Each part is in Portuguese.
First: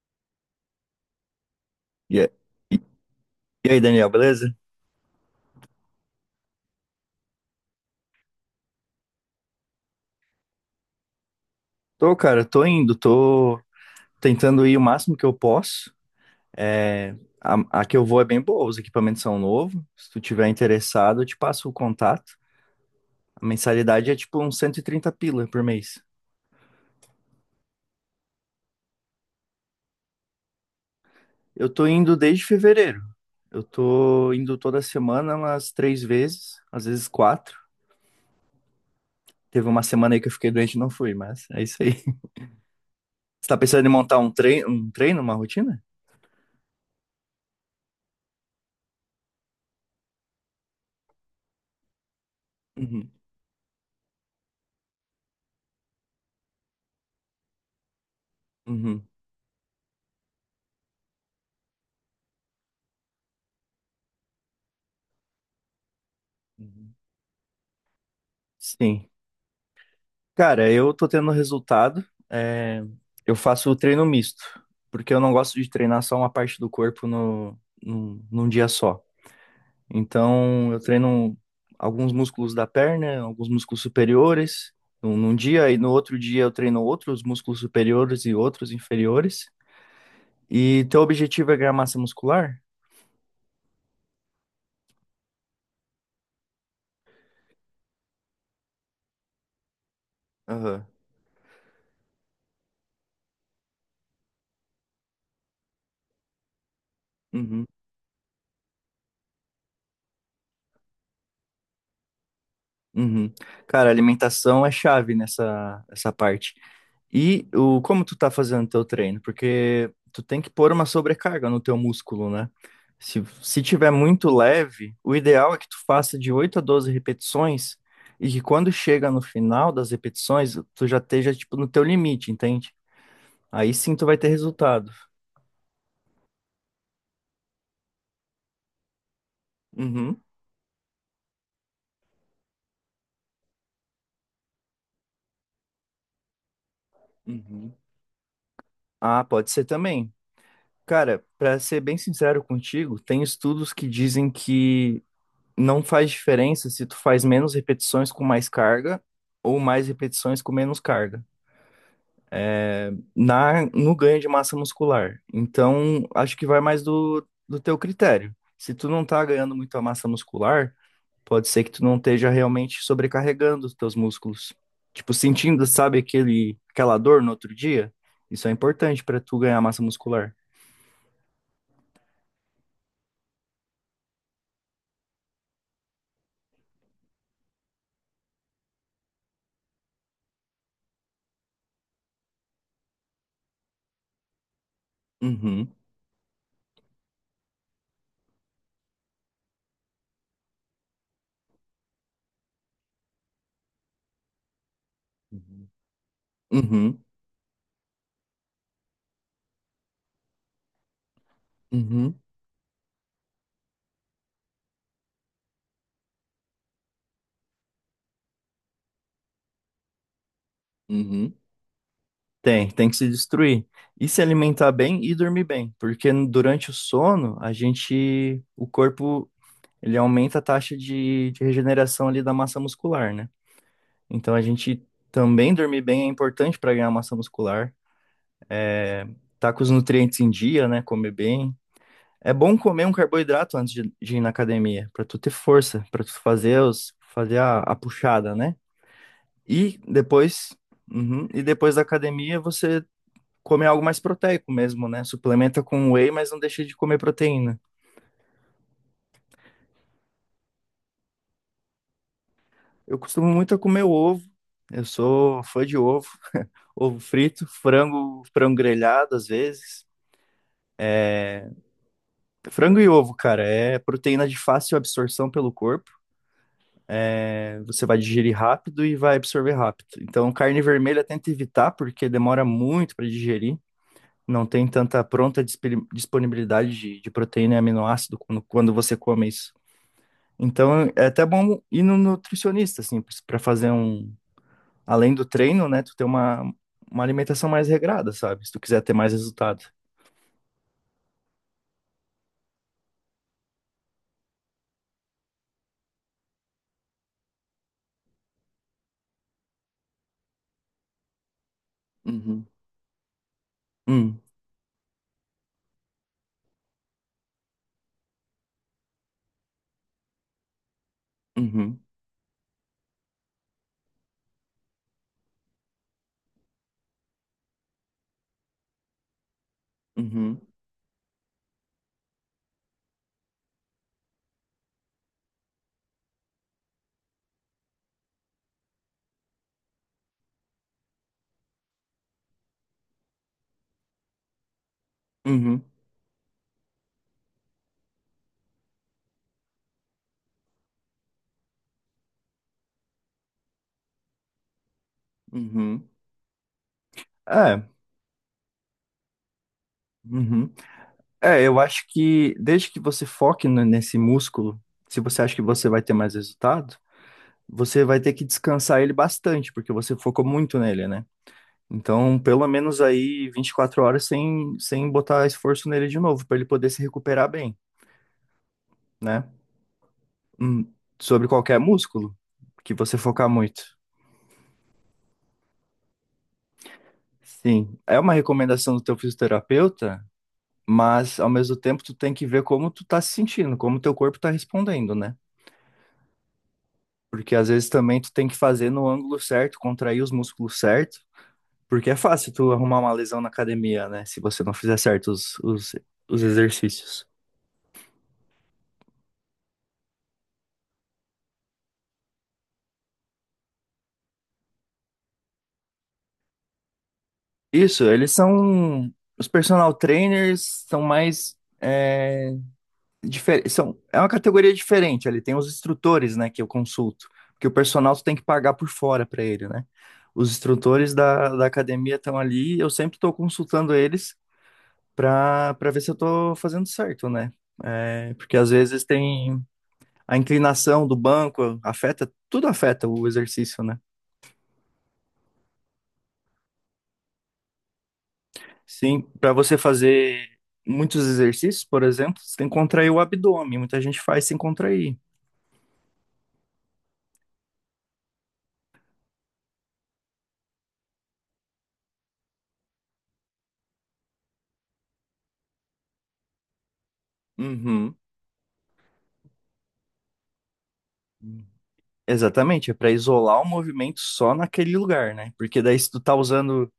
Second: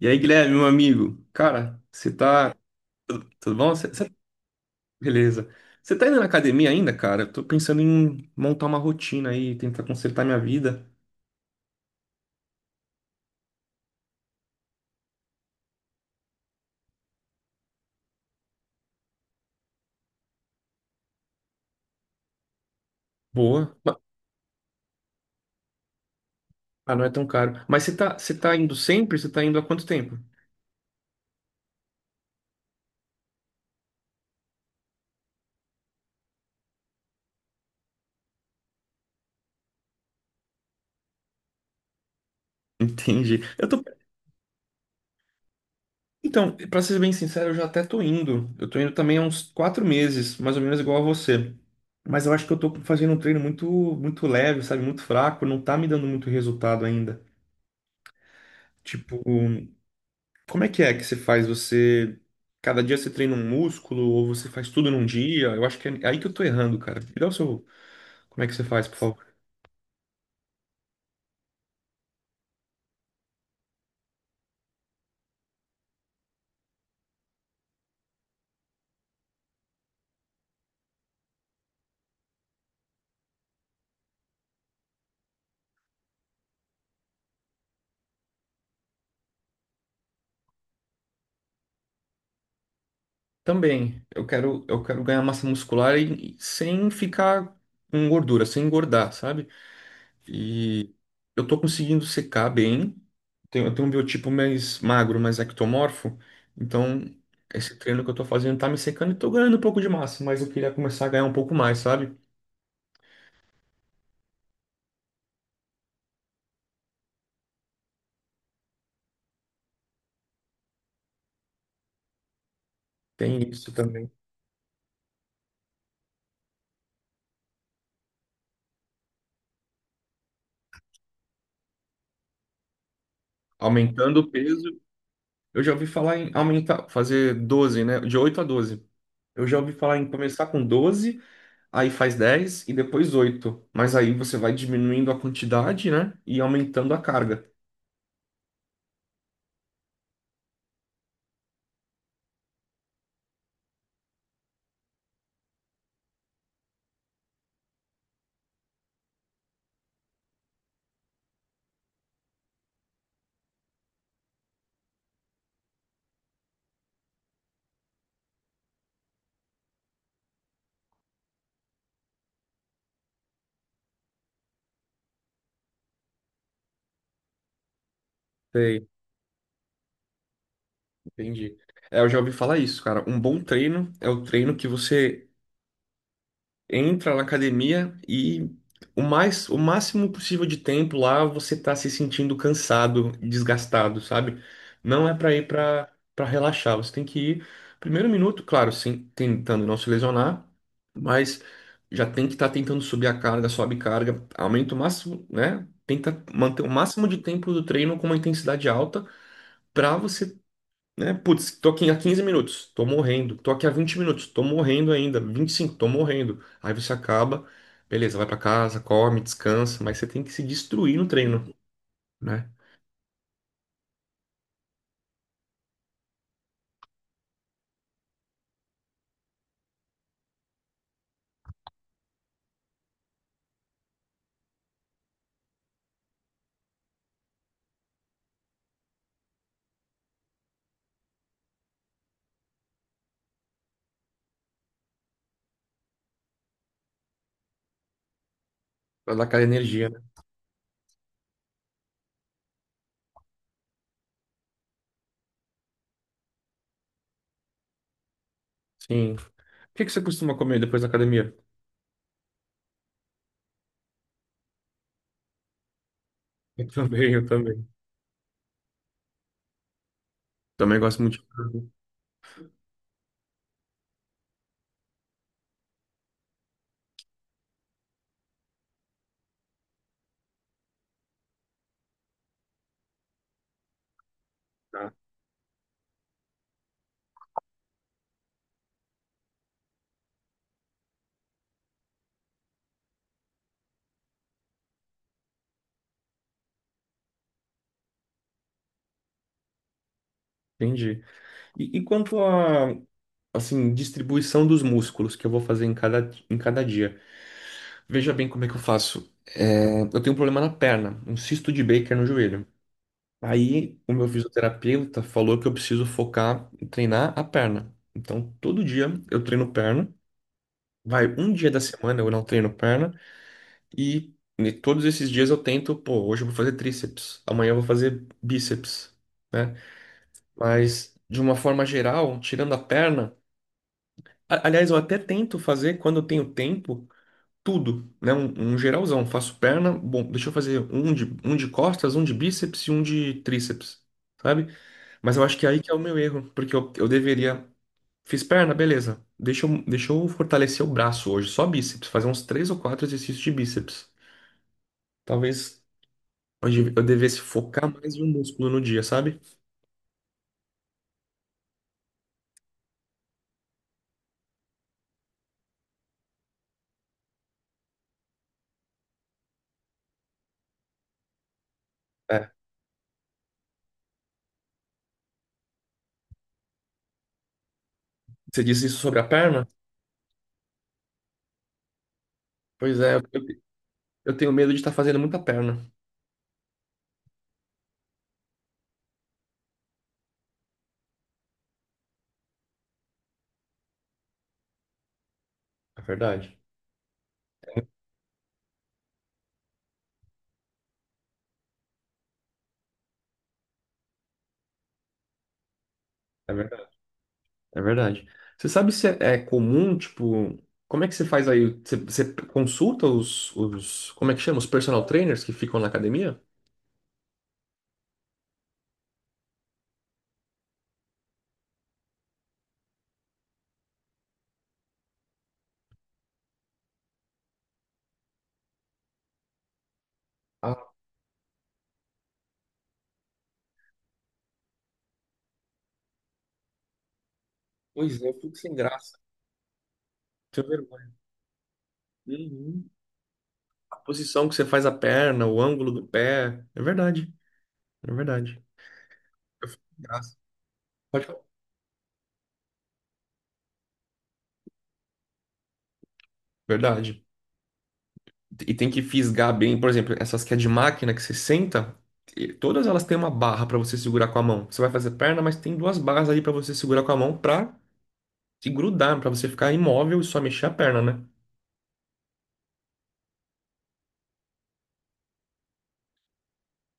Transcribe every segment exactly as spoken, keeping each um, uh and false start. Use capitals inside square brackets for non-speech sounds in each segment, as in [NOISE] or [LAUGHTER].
E aí, Guilherme, meu amigo, cara, você E a- tá. e- Tudo tudo e bom? aí, Cê- cê- Daniel, beleza? Beleza. Você tá indo na academia ainda, cara? Eu tô pensando em montar uma rotina aí, tentar consertar minha vida. Tô, cara, tô indo, tô tentando ir o máximo que eu posso. É, a, a que eu vou é bem boa, os equipamentos são novos. Se tu tiver interessado, eu te passo o contato. A Boa. Ma- mensalidade é tipo uns cento e trinta pila por mês. Ah, não é tão caro. Mas você tá, você tá indo sempre? Você tá indo há quanto tempo? [LAUGHS] Eu tô indo desde fevereiro. Eu tô indo toda semana umas três vezes, às vezes quatro. Teve uma semana aí que eu fiquei doente e não fui, mas é isso aí. [LAUGHS] Entendi. Você tá Eu tô. pensando em montar um treino, um treino, uma rotina? Então, pra ser bem sincero, eu já até tô indo. Eu tô indo também há uns quatro meses, mais ou menos igual a você. Mas eu acho que eu tô Uhum, fazendo um treino muito, muito leve, sabe? Muito fraco, não tá me dando muito resultado ainda. uhum. Tipo. Como é que é que você faz? Você. Cada dia você treina um músculo ou você faz tudo num dia? Eu acho que é aí que eu tô errando, Uhum. cara. Me dá o seu. Como é que você faz, por Sim. favor? Cara, eu tô tendo resultado. é, eu faço o treino misto, porque eu não gosto de treinar só uma parte do corpo no, num, num dia só. Então, eu treino alguns músculos da perna, alguns músculos superiores num, num dia, e no outro dia eu treino outros músculos superiores e outros inferiores. E teu objetivo é ganhar massa muscular? Também, eu quero, eu quero ganhar massa muscular e, e sem ficar com gordura, sem engordar, sabe? Aham. E eu tô conseguindo secar bem. Tenho- eu tenho um biotipo mais magro, mais ectomorfo. Então, Uhum. esse treino que eu tô fazendo tá me secando e tô ganhando um pouco de massa, mas eu queria começar a ganhar um pouco mais, sabe? Uhum. Cara, alimentação é chave nessa, nessa parte. E o, como tu tá fazendo teu treino? Porque tu tem que pôr uma sobrecarga no teu músculo, né? Se, Tem se isso tiver também. muito leve, o ideal é que tu faça de oito a doze repetições e que quando chega no final das repetições, tu já esteja, tipo, no teu limite, entende? Aí sim tu vai Aumentando ter o peso. resultado. Eu já ouvi falar em aumentar, fazer doze, né? De oito a doze. Eu já ouvi falar em Uhum. começar com doze, aí faz dez e depois oito. Mas aí você vai diminuindo a quantidade, né? E aumentando a carga. Uhum. Ah, pode ser também. Cara, pra ser bem sincero contigo, tem estudos que dizem que não faz diferença se tu faz menos repetições com mais carga ou mais repetições com menos carga na no ganho de massa muscular. Então, acho que vai mais do, do teu critério. Se tu não tá ganhando muita massa muscular, pode ser que tu não esteja realmente sobrecarregando os teus músculos. Tipo, sentindo, sabe, aquele, aquela dor no outro dia? Isso é Sei, importante para tu ganhar massa muscular. entendi. É, eu já ouvi falar isso, cara. Um bom treino é o treino que você entra na academia e o mais, o máximo possível de tempo lá você tá se sentindo cansado, desgastado, sabe? Não é para ir Uhum, para para relaxar, você tem que ir primeiro minuto, claro, sim, tentando não se lesionar, mas já tem que estar tentando subir a carga, sobe carga, aumenta o máximo, né? uhum. Tenta manter o Uhum, máximo de tempo do treino com uma intensidade alta para você, né? Putz, tô aqui há uhum, quinze minutos, tô morrendo. Tô aqui há vinte minutos, tô morrendo ainda. Vinte e cinco, tô morrendo. Aí você acaba, beleza, vai pra casa, come, descansa, mas você tem que se destruir no uhum. treino, né? Tem, tem que se destruir. E se alimentar bem e dormir bem, porque durante o sono, a gente, o corpo, ele aumenta a taxa de, de regeneração ali da massa muscular, né? Então a gente também dormir bem é importante para ganhar massa muscular, é, tá com os nutrientes em dia, né? Comer bem. É bom comer um carboidrato antes de, de ir na academia, para tu ter força, para tu fazer os, fazer a, a puxada, né? Pra dar aquela E energia, né? depois, uhum, e depois da academia você comer algo mais proteico mesmo, né? Suplementa com whey, mas não deixa de comer proteína. Sim. O que que você costuma comer depois da academia? [LAUGHS] Eu costumo muito a comer ovo. Eu sou fã de ovo, [LAUGHS] Eu ovo também, eu frito, também. frango, frango grelhado às vezes. Também gosto muito de carbo. Frango e ovo, cara, é proteína de fácil absorção pelo corpo. É, Você vai digerir rápido e vai absorver rápido. Então, carne vermelha tenta evitar porque demora muito para digerir. Não tem Tá, tanta pronta dispe- disponibilidade de, de proteína e aminoácido quando, quando você come isso. Então é até bom ir no nutricionista, assim, para fazer um. Além do treino, né? Tu ter uma, uma alimentação mais regrada, sabe? Se tu quiser ter mais resultado. entendi. E, e quanto à, assim, distribuição dos músculos que eu vou fazer em cada, em cada dia? Veja bem como é que eu faço. É, eu tenho um problema na perna, um cisto de Baker no joelho. Uhum. Aí o meu Hum. fisioterapeuta falou que eu preciso focar em treinar a perna. Então todo dia eu treino perna. Vai um dia da Uhum. semana eu não treino perna e ne- todos esses dias eu tento, pô, hoje eu vou fazer tríceps, amanhã eu vou fazer bíceps, né? Uhum. Mas de uma forma geral, tirando a perna, a- aliás, eu até tento fazer quando eu tenho tempo tudo, né? Um, um geralzão, faço perna, bom, deixa eu fazer um de um de costas, um de bíceps e um de tríceps, sabe? Mas eu acho que é aí Uhum. que é o meu erro, porque eu, eu deveria. Fiz perna, beleza. Deixa eu, deixa eu fortalecer o braço hoje, só bíceps, fazer uns três ou quatro exercícios de bíceps. Talvez Uhum. hoje eu devesse É. focar mais em um músculo no dia, sabe? Uhum. É, eu acho que desde que você foque no- nesse músculo, se você acha que você vai ter mais resultado, você vai ter que descansar ele bastante, porque você focou muito nele, né? Então, É. pelo menos aí vinte e quatro horas sem, sem botar esforço nele de novo, para ele poder se recuperar bem, Você disse isso sobre a né? perna? Hum, sobre qualquer músculo que Pois é, você eu, focar muito. eu tenho medo de estar fazendo muita perna. Sim, é uma recomendação do teu fisioterapeuta, mas ao mesmo tempo tu tem que ver como tu tá se sentindo, como teu corpo tá respondendo, né? É verdade. Porque às vezes também tu tem que fazer no ângulo certo, contrair os músculos certo, porque é fácil tu arrumar uma lesão na academia, né? Se você não fizer certo os, os, os É verdade. exercícios. É verdade. Você sabe se é, é comum, tipo, como é que você faz aí? Você, você consulta os, os, como é que chama? Os personal trainers que ficam na academia? Isso, eles são. Os personal trainers são mais. É, difer- são, é uma categoria diferente. Ele tem os instrutores, né, que eu consulto. Porque o personal tu tem que pagar por fora para ele, né? Os Ah, instrutores da, da academia estão ali. Eu sempre estou consultando eles para para ver se eu estou fazendo certo, né? pois é, É, eu fico porque às sem vezes graça. tem a Tenho inclinação vergonha. do banco, afeta, tudo Uhum. afeta o exercício, A né? posição que você faz a perna, o ângulo do pé. É verdade. É verdade. Sim, para Eu você fico sem graça. fazer Pode muitos falar. exercícios, por exemplo, você tem que contrair o abdômen. Muita gente faz sem contrair. Verdade. E tem que fisgar bem, por exemplo, essas que é de máquina que você senta, e todas elas têm uma barra para você segurar com a mão. Você vai fazer perna, mas tem duas barras ali para você segurar com a mão para Uhum. se grudar, para você ficar imóvel e só mexer a perna, né? Exatamente, é para isolar o movimento só naquele lugar, né? Porque daí se tu tá usando,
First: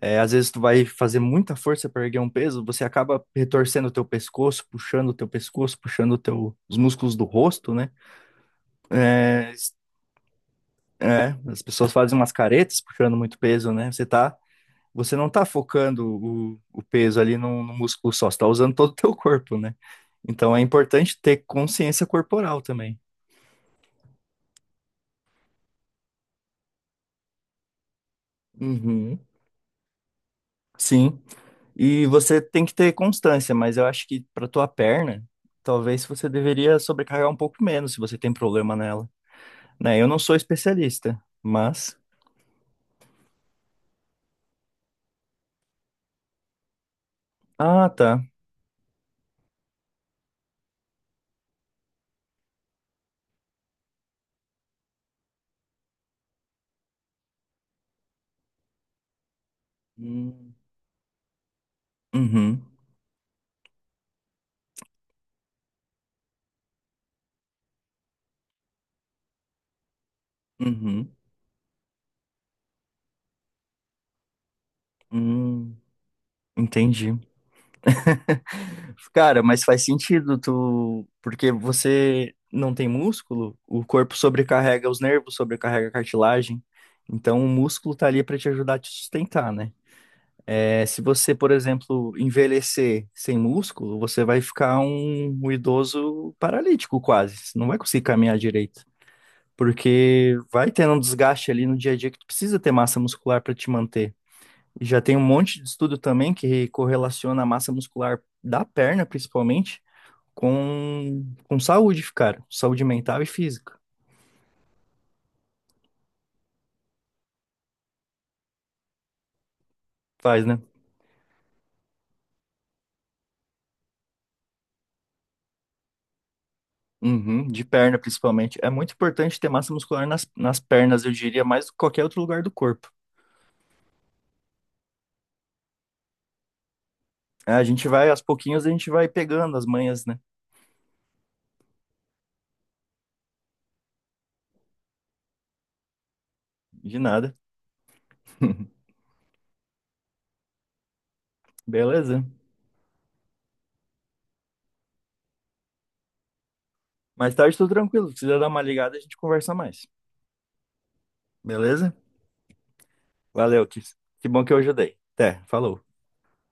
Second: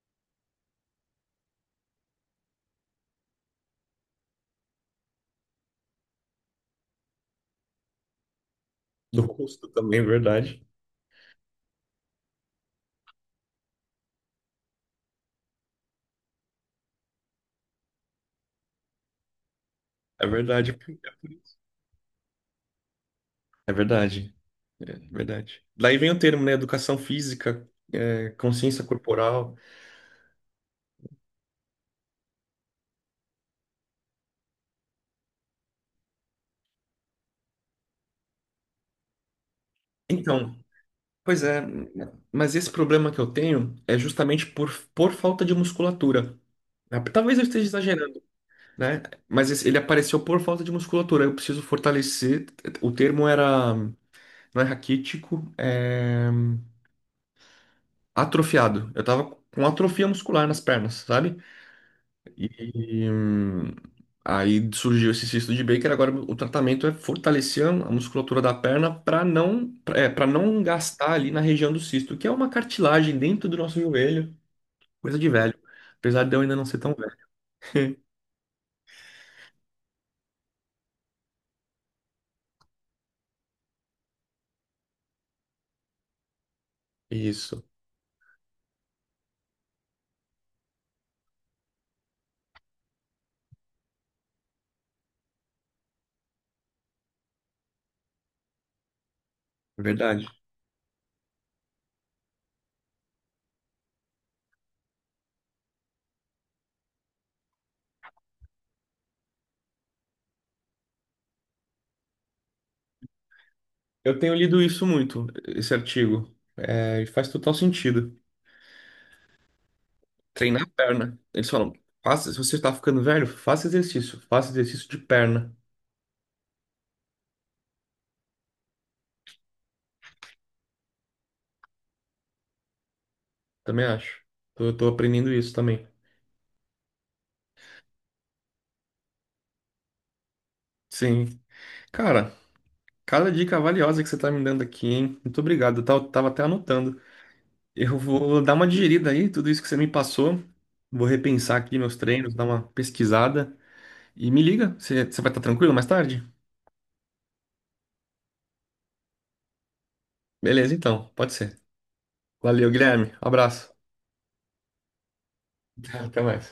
é, às vezes tu vai fazer muita força para erguer um peso, você acaba retorcendo o teu pescoço, puxando o teu pescoço, puxando o teu, os músculos do rosto, né? Do É, rosto s- também, é verdade. é, as pessoas fazem umas caretas puxando muito peso, né? Você tá você não está focando o, o peso ali no, no músculo só, você está usando todo o teu corpo, né? É Então é verdade. importante ter consciência corporal também. É verdade, é verdade. Daí vem o termo, né? Educação física, é, consciência Uhum. corporal. Sim. E você tem que ter constância, mas eu acho que para tua perna, talvez você deveria sobrecarregar um pouco menos se você tem problema nela, né? Eu não sou Então, especialista, pois é, mas mas esse problema que eu tenho é justamente por, por falta de musculatura. Ah, talvez eu esteja ah, exagerando, tá. né? Mas esse- ele apareceu por falta de musculatura. Eu preciso fortalecer. O termo era, não é raquítico, é atrofiado. Eu tava com atrofia muscular Hum. nas pernas, sabe? Uhum. E, hum, aí surgiu esse cisto de Baker. Agora o tratamento é fortalecer a musculatura da perna para não, para não gastar Uhum. ali na região do cisto, que é uma cartilagem dentro do nosso joelho. Coisa de velho. Hum. Apesar de eu ainda não ser tão Entendi. velho. Cara, mas faz sentido tu, porque você não tem músculo, o corpo sobrecarrega os nervos, sobrecarrega a cartilagem. Então o Isso, músculo tá ali pra te ajudar a te sustentar, né? É, se você, por exemplo, envelhecer sem músculo, você vai ficar um, um idoso paralítico quase. Você não vai conseguir caminhar direito, verdade. porque vai tendo um desgaste ali no dia a dia que tu precisa ter massa muscular pra te manter. E já tem um monte de estudo também que correlaciona a massa muscular da perna, principalmente com, com saúde, cara. Saúde mental e física. Eu tenho lido isso muito, esse artigo. É, e faz total sentido. Faz, né? Treinar a perna. Eles falam, faça, se você está ficando velho, faça exercício. Faça exercício de perna. Uhum, de perna, principalmente. É muito importante ter massa muscular nas, nas pernas, eu diria, mais do que qualquer outro lugar do corpo. Também acho. Tô, Eu tô aprendendo isso também. É, a gente vai, aos pouquinhos, a gente vai pegando as manhas, né? Sim. Cara, cada dica valiosa que você tá me dando aqui, hein? Muito obrigado. Eu tava, tava até De anotando. nada. [LAUGHS] Eu vou dar uma digerida aí, tudo isso que você me passou. Vou repensar aqui meus Beleza. treinos, dar uma pesquisada. E me liga, você, você vai estar tranquilo mais tarde? Mais tarde, tô tranquilo. Se quiser dar uma ligada, a gente conversa mais. Beleza, então, pode ser. Beleza? Valeu, Guilherme. Um Valeu, abraço. que, que bom que eu ajudei. Até, falou. [LAUGHS] Até mais.